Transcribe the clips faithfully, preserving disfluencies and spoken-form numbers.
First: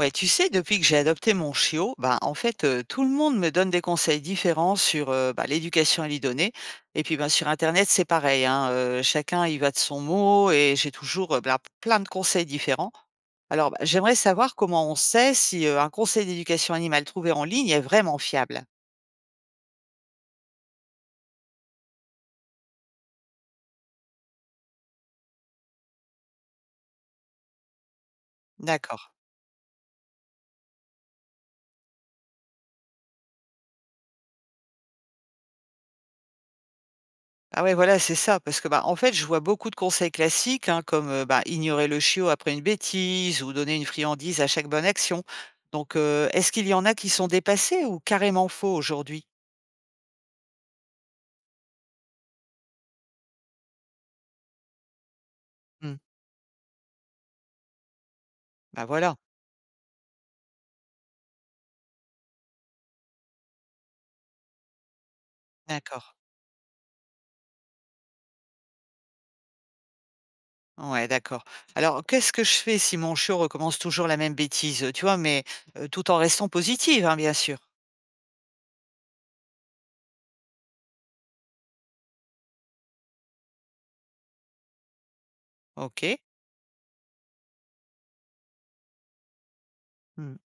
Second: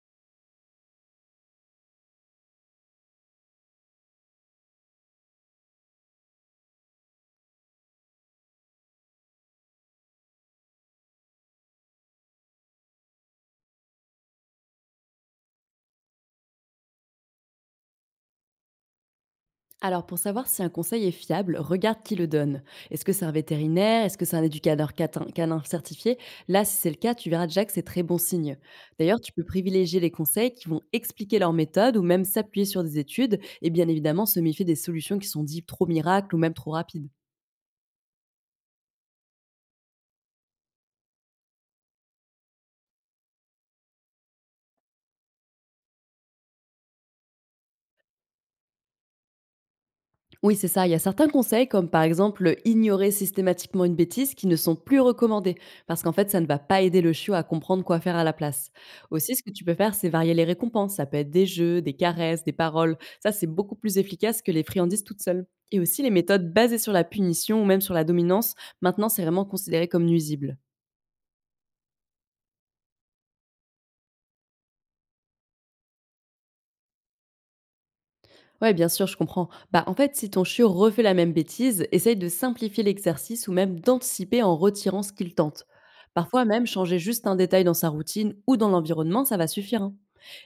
Ouais, tu sais, depuis que j'ai adopté mon chiot, bah, en fait, euh, tout le monde me donne des conseils différents sur euh, bah, l'éducation à lui donner. Et puis, bah, sur Internet, c'est pareil, hein, euh, chacun y va de son mot et j'ai toujours euh, plein plein de conseils différents. Alors, bah, j'aimerais savoir comment on sait si euh, un conseil d'éducation animale trouvé en ligne est vraiment fiable. Alors, pour savoir si un conseil est fiable, regarde qui le donne. Est-ce que c'est un vétérinaire? Est-ce que c'est un éducateur catin- canin certifié? Là, si c'est le cas, tu verras déjà que c'est très bon signe. D'accord. D'ailleurs, tu peux privilégier les conseils qui vont expliquer leur méthode ou même s'appuyer sur des études, et bien évidemment se méfier des solutions qui sont dites trop miracles ou même trop rapides. Ah ouais, voilà, c'est ça. Parce que, bah, en fait, je vois beaucoup de conseils classiques, hein, comme euh, bah, ignorer le chiot après une bêtise ou donner une friandise à chaque bonne action. Donc, euh, est-ce qu'il y en a qui sont dépassés ou carrément faux aujourd'hui? Oui, c'est ça. Il y a certains conseils, comme par exemple euh, ignorer systématiquement une bêtise, qui ne sont plus recommandés, Hmm, parce qu'en fait, ça ne va pas aider le chiot à comprendre quoi faire à la place. Bah voilà, Aussi, ce que tu peux faire, c'est varier les récompenses. Ça peut être des jeux, des caresses, des paroles. Ça, c'est beaucoup plus efficace que les friandises toutes seules. Et d'accord. aussi, les méthodes basées sur la punition ou même sur la dominance, maintenant, c'est vraiment considéré comme nuisible. Ouais, d'accord. Alors, qu'est-ce que je fais si mon chiot recommence toujours la même bêtise, tu vois, mais euh, tout en restant positive, hein, bien sûr. Ouais, bien sûr, je comprends. Bah, en fait, si ton chiot refait la même bêtise, essaye de simplifier l'exercice ou même d'anticiper en retirant ce qu'il tente. Ok. Parfois même, changer juste un détail dans sa routine ou dans l'environnement, ça va suffire, hein.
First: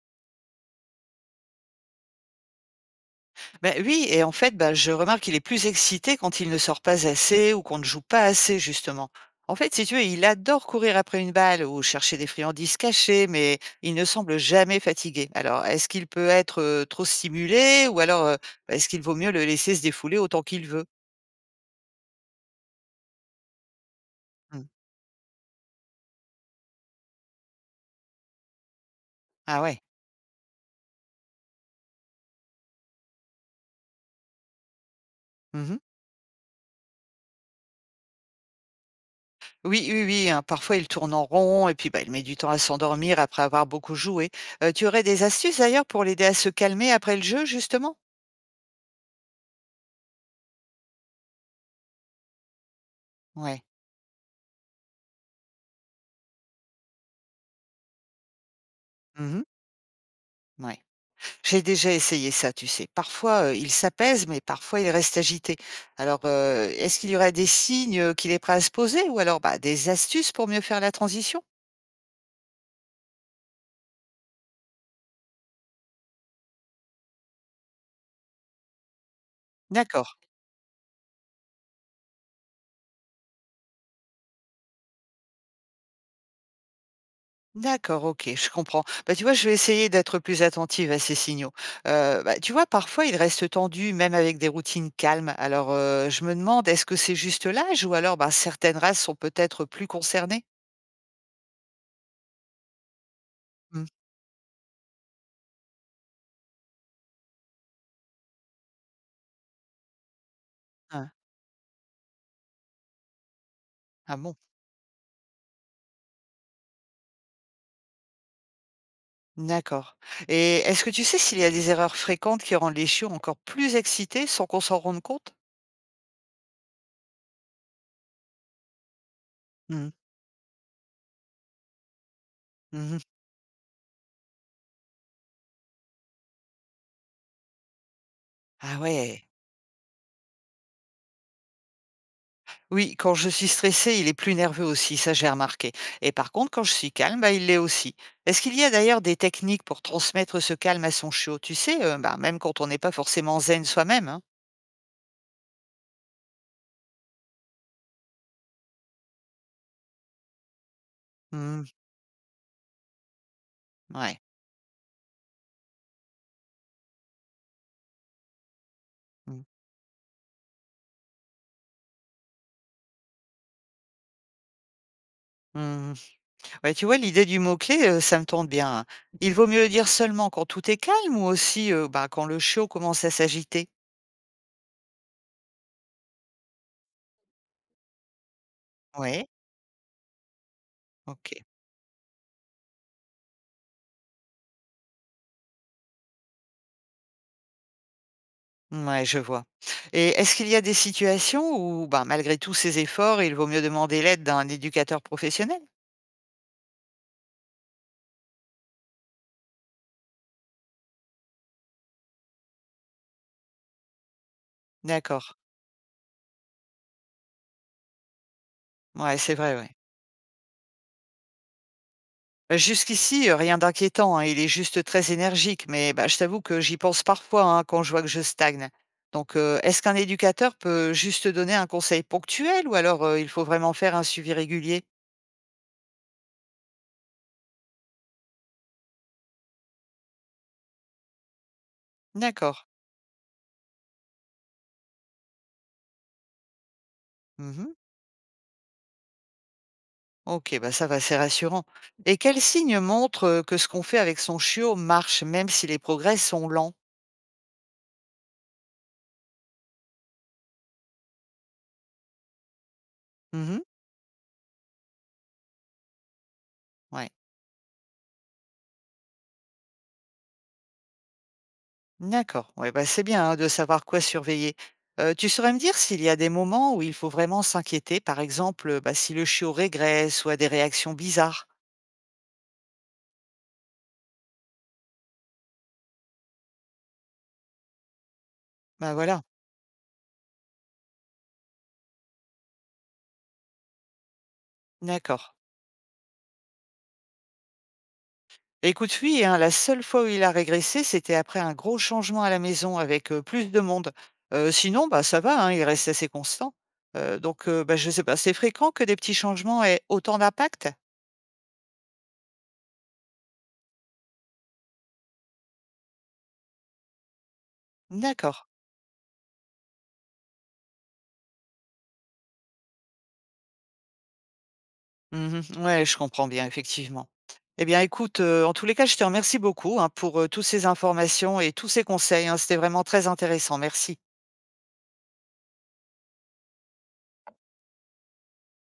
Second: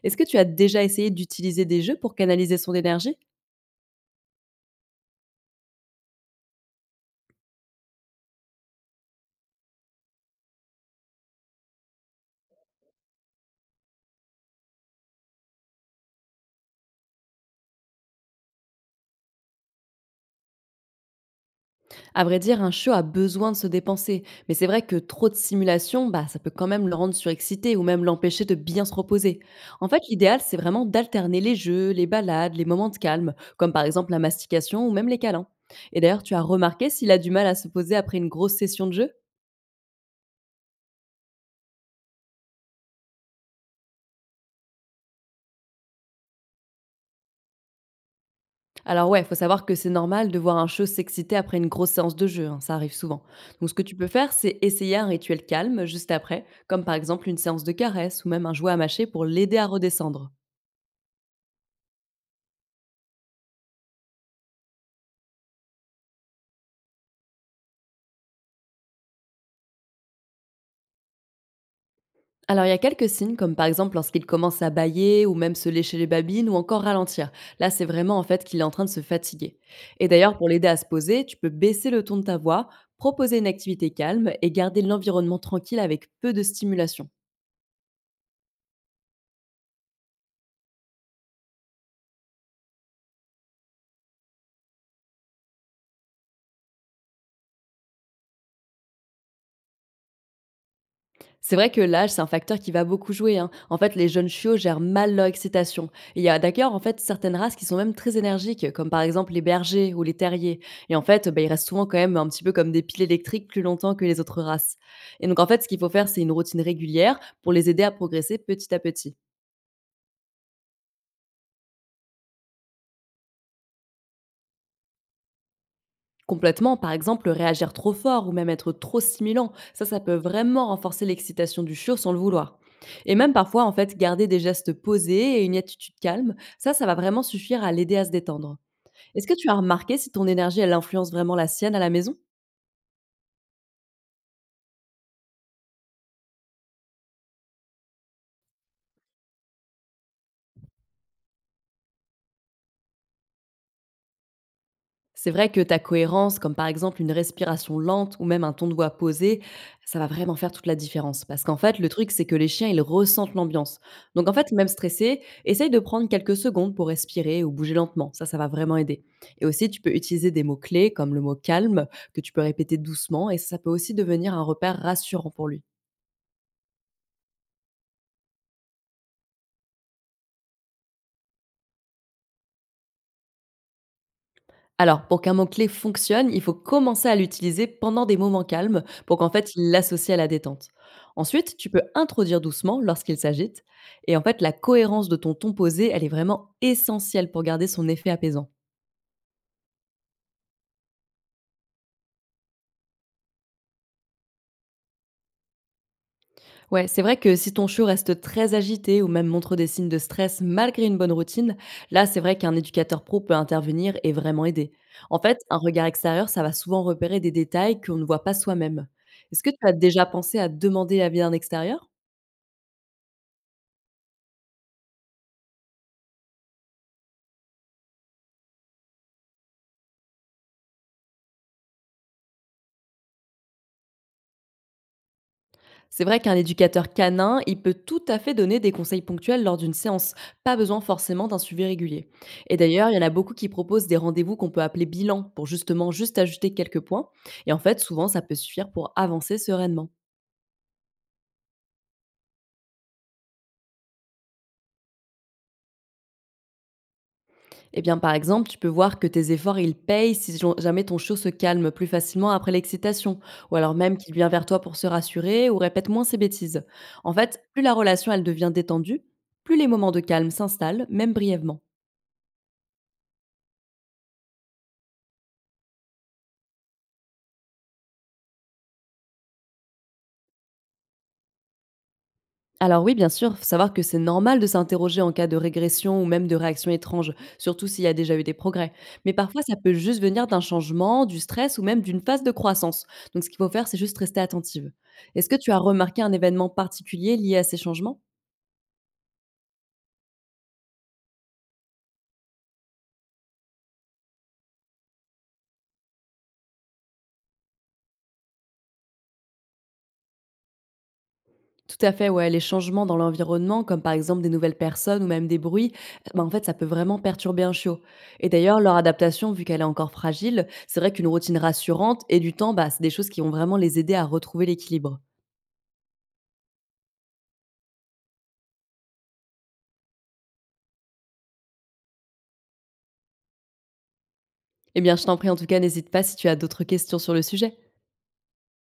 Est-ce que tu as déjà essayé d'utiliser des jeux pour canaliser son énergie? Ben oui, et en fait, bah, je remarque qu'il est plus excité quand il ne sort pas assez ou qu'on ne joue pas assez, justement. En fait, si tu veux, il adore courir après une balle ou chercher des friandises cachées, mais il ne semble jamais fatigué. Alors, est-ce qu'il peut être euh, trop stimulé ou alors euh, bah, est-ce qu'il vaut mieux le laisser se défouler autant qu'il veut? À vrai dire, un chiot a besoin de se dépenser, mais Hmm. c'est vrai que trop de stimulation, bah, ça peut quand même le rendre surexcité ou même l'empêcher de bien se reposer. Ah ouais. En fait, l'idéal, c'est vraiment d'alterner les jeux, les balades, les moments de calme, comme par exemple la mastication ou même les câlins. Mhm. Et d'ailleurs, tu as remarqué s'il a du mal à se poser après une grosse session de jeu? Oui, oui, oui, hein. Parfois, il tourne en rond et puis bah, il met du temps à s'endormir après avoir beaucoup joué. Euh, tu aurais des astuces d'ailleurs pour l'aider à se calmer après le jeu, justement? Alors ouais, il faut savoir que c'est normal de voir un chiot s'exciter après une grosse séance de jeu, hein, ça arrive souvent. Ouais. Donc ce que tu peux faire, c'est essayer un rituel calme juste après, comme par exemple une séance de caresse ou même un jouet à mâcher pour Mhm. l'aider à redescendre. Ouais. J'ai déjà essayé ça, tu sais. Parfois, heu, il s'apaise, mais parfois il reste agité. Alors, heu, est-ce qu'il y aurait des signes, heu, qu'il est prêt à se poser ou alors, bah, des astuces pour mieux faire la transition? Alors, il y a quelques signes, comme par exemple lorsqu'il commence à bâiller ou même se lécher les babines ou encore ralentir. Là, c'est vraiment en fait qu'il est en train de se fatiguer. Et D'accord, d'ailleurs, pour l'aider à se poser, tu peux baisser le ton de ta voix, proposer une activité calme et garder l'environnement tranquille avec peu de stimulation. d'accord, OK, je comprends. Bah, tu vois, je vais essayer d'être plus attentive à ces signaux. Heu, bah, tu vois, parfois il reste tendu même avec des routines calmes. Alors, heu, je me demande, est-ce que c'est juste l'âge ou alors, bah, certaines races sont peut-être plus concernées? C'est vrai que l'âge, c'est un facteur qui va beaucoup jouer, hein. En Mmh. fait, les jeunes chiots gèrent mal leur excitation. Et il y a d'ailleurs, en fait, certaines races qui sont même très énergiques, comme par exemple les bergers ou les terriers. Et en Ah, fait, bah, ils restent souvent quand même un petit peu comme des piles électriques plus longtemps que ah les bon? autres races. Et donc, en fait, ce qu'il faut faire, c'est une routine régulière pour les aider à progresser petit à petit. D'accord, et est-ce que tu sais s'il y a des erreurs fréquentes qui rendent les chiots encore plus excités sans qu'on s'en rende compte? Complètement, par exemple, réagir trop fort ou même être trop stimulant, ça, Mmh. ça peut vraiment renforcer l'excitation du chiot sans le vouloir. Mmh. Et même parfois, en fait, garder des gestes posés et une attitude calme, ça, ça va vraiment suffire à l'aider à se détendre. Ah ouais. Est-ce que tu as remarqué si ton énergie, elle influence vraiment la sienne à la maison? Oui, quand je suis stressée, il est plus nerveux aussi, ça j'ai remarqué. Et par contre, quand je suis calme, bah, il l'est aussi. Est-ce qu'il y a d'ailleurs des techniques pour transmettre ce calme à son chiot? Tu sais, heu, bah, même quand on n'est pas forcément zen soi-même, hein? C'est vrai que ta cohérence, comme par exemple une respiration lente ou même un ton de voix posé, ça va vraiment faire toute la différence. Parce qu'en Mmh, fait, le truc, c'est que les chiens, ils ressentent l'ambiance. ouais. Donc en fait, même stressé, essaye de prendre quelques secondes pour respirer ou bouger lentement. Ça, ça va vraiment aider. Mmh. Et aussi, tu peux utiliser des mots-clés comme le mot calme, que tu peux répéter doucement, et ça peut aussi devenir un repère rassurant pour lui. Mmh. Ouais, tu vois, l'idée du mot-clé, heu, ça me tente bien, hein. Il vaut mieux le dire seulement quand tout est calme ou aussi, heu, bah, quand le chiot commence à s'agiter? Alors, pour qu'un mot-clé fonctionne, il faut commencer à l'utiliser pendant des moments calmes pour Ouais. qu'en fait, il l'associe à la détente. OK. Ensuite, tu peux introduire doucement lorsqu'il s'agite. Et en fait, la cohérence de ton ton posé, elle est vraiment essentielle pour garder son effet apaisant. Ouais, je vois, et est-ce qu'il y a des situations où, ben, malgré tous ces efforts, il vaut mieux demander l'aide d'un éducateur professionnel? Ouais, c'est vrai que si ton chiot reste très agité ou même montre des signes de stress malgré une bonne routine, là, c'est vrai qu'un éducateur pro peut intervenir et vraiment aider. En D'accord. fait, un regard extérieur, ça va souvent repérer des détails qu'on ne voit pas soi-même. Ouais, c'est Est-ce que vrai, tu ouais. as déjà pensé à demander l'avis d'un extérieur? Bah, jusqu'ici, heu, rien d'inquiétant, hein, il est juste très énergique, mais, bah, je t'avoue que j'y pense parfois, hein, quand je vois que je stagne. Donc, heu, est-ce qu'un éducateur peut juste donner un conseil ponctuel ou alors, heu, il faut vraiment faire un suivi régulier? C'est vrai qu'un éducateur canin, il peut tout à fait donner des conseils ponctuels lors d'une séance, pas besoin forcément d'un suivi régulier. Et D'accord. d'ailleurs, il y en a beaucoup qui proposent des rendez-vous qu'on peut appeler bilan pour justement juste ajouter quelques points. Et en Mmh. fait, souvent, ça peut suffire pour avancer sereinement. OK, bah, ça va, c'est rassurant. Et quels signes montrent, heu, que ce qu'on fait avec son chiot marche, même si les progrès sont lents? Eh bien, par exemple, tu peux voir que tes efforts, ils payent si jo- jamais ton chiot se calme plus facilement après l'excitation, ou Mmh. alors même qu'il vient vers toi pour se rassurer ou répète moins ses bêtises. Ouais. En fait, plus la relation, elle devient détendue, plus les moments de calme s'installent, même brièvement. D'accord. Ouais, bah, c'est bien, hein, de savoir quoi surveiller. Heu, tu saurais me dire s'il y a des moments où il faut vraiment s'inquiéter? Par exemple, bah, si le chiot régresse ou a des réactions bizarres? Alors oui, bien sûr, faut savoir que c'est normal de s'interroger en cas de régression ou même de réaction étrange, surtout s'il y a déjà eu des progrès. Bah, Mais voilà. parfois, ça peut juste venir d'un changement, du stress ou même d'une phase de croissance. Donc ce qu'il faut faire, c'est juste rester attentive. D'accord. Est-ce que tu as remarqué un événement particulier lié à ces changements? Écoute, oui, hein, la seule fois où il a régressé, c'était après un gros changement à la maison avec heu, plus de monde. Heu, sinon, bah, ça va, hein, il reste assez constant. Heu, donc heu, bah, je sais pas, c'est fréquent que des petits changements aient autant d'impact? Tout à fait, ouais, les changements dans l'environnement, comme par exemple des nouvelles personnes ou même des bruits, ben en fait, ça peut vraiment perturber un chiot. Et D'accord. d'ailleurs, leur adaptation, vu qu'elle est encore fragile, c'est vrai qu'une routine rassurante et du temps, bah, c'est des choses qui vont vraiment les aider à retrouver l'équilibre. Mmh. Ouais, je comprends bien, effectivement. Eh bien, écoute, heu, en tous les cas, je te remercie beaucoup, hein, pour, heu, toutes ces informations et tous ces conseils, hein. C'était vraiment très intéressant. Merci. Eh bien, je t'en prie, en tout cas, n'hésite pas si tu as d'autres questions sur le sujet.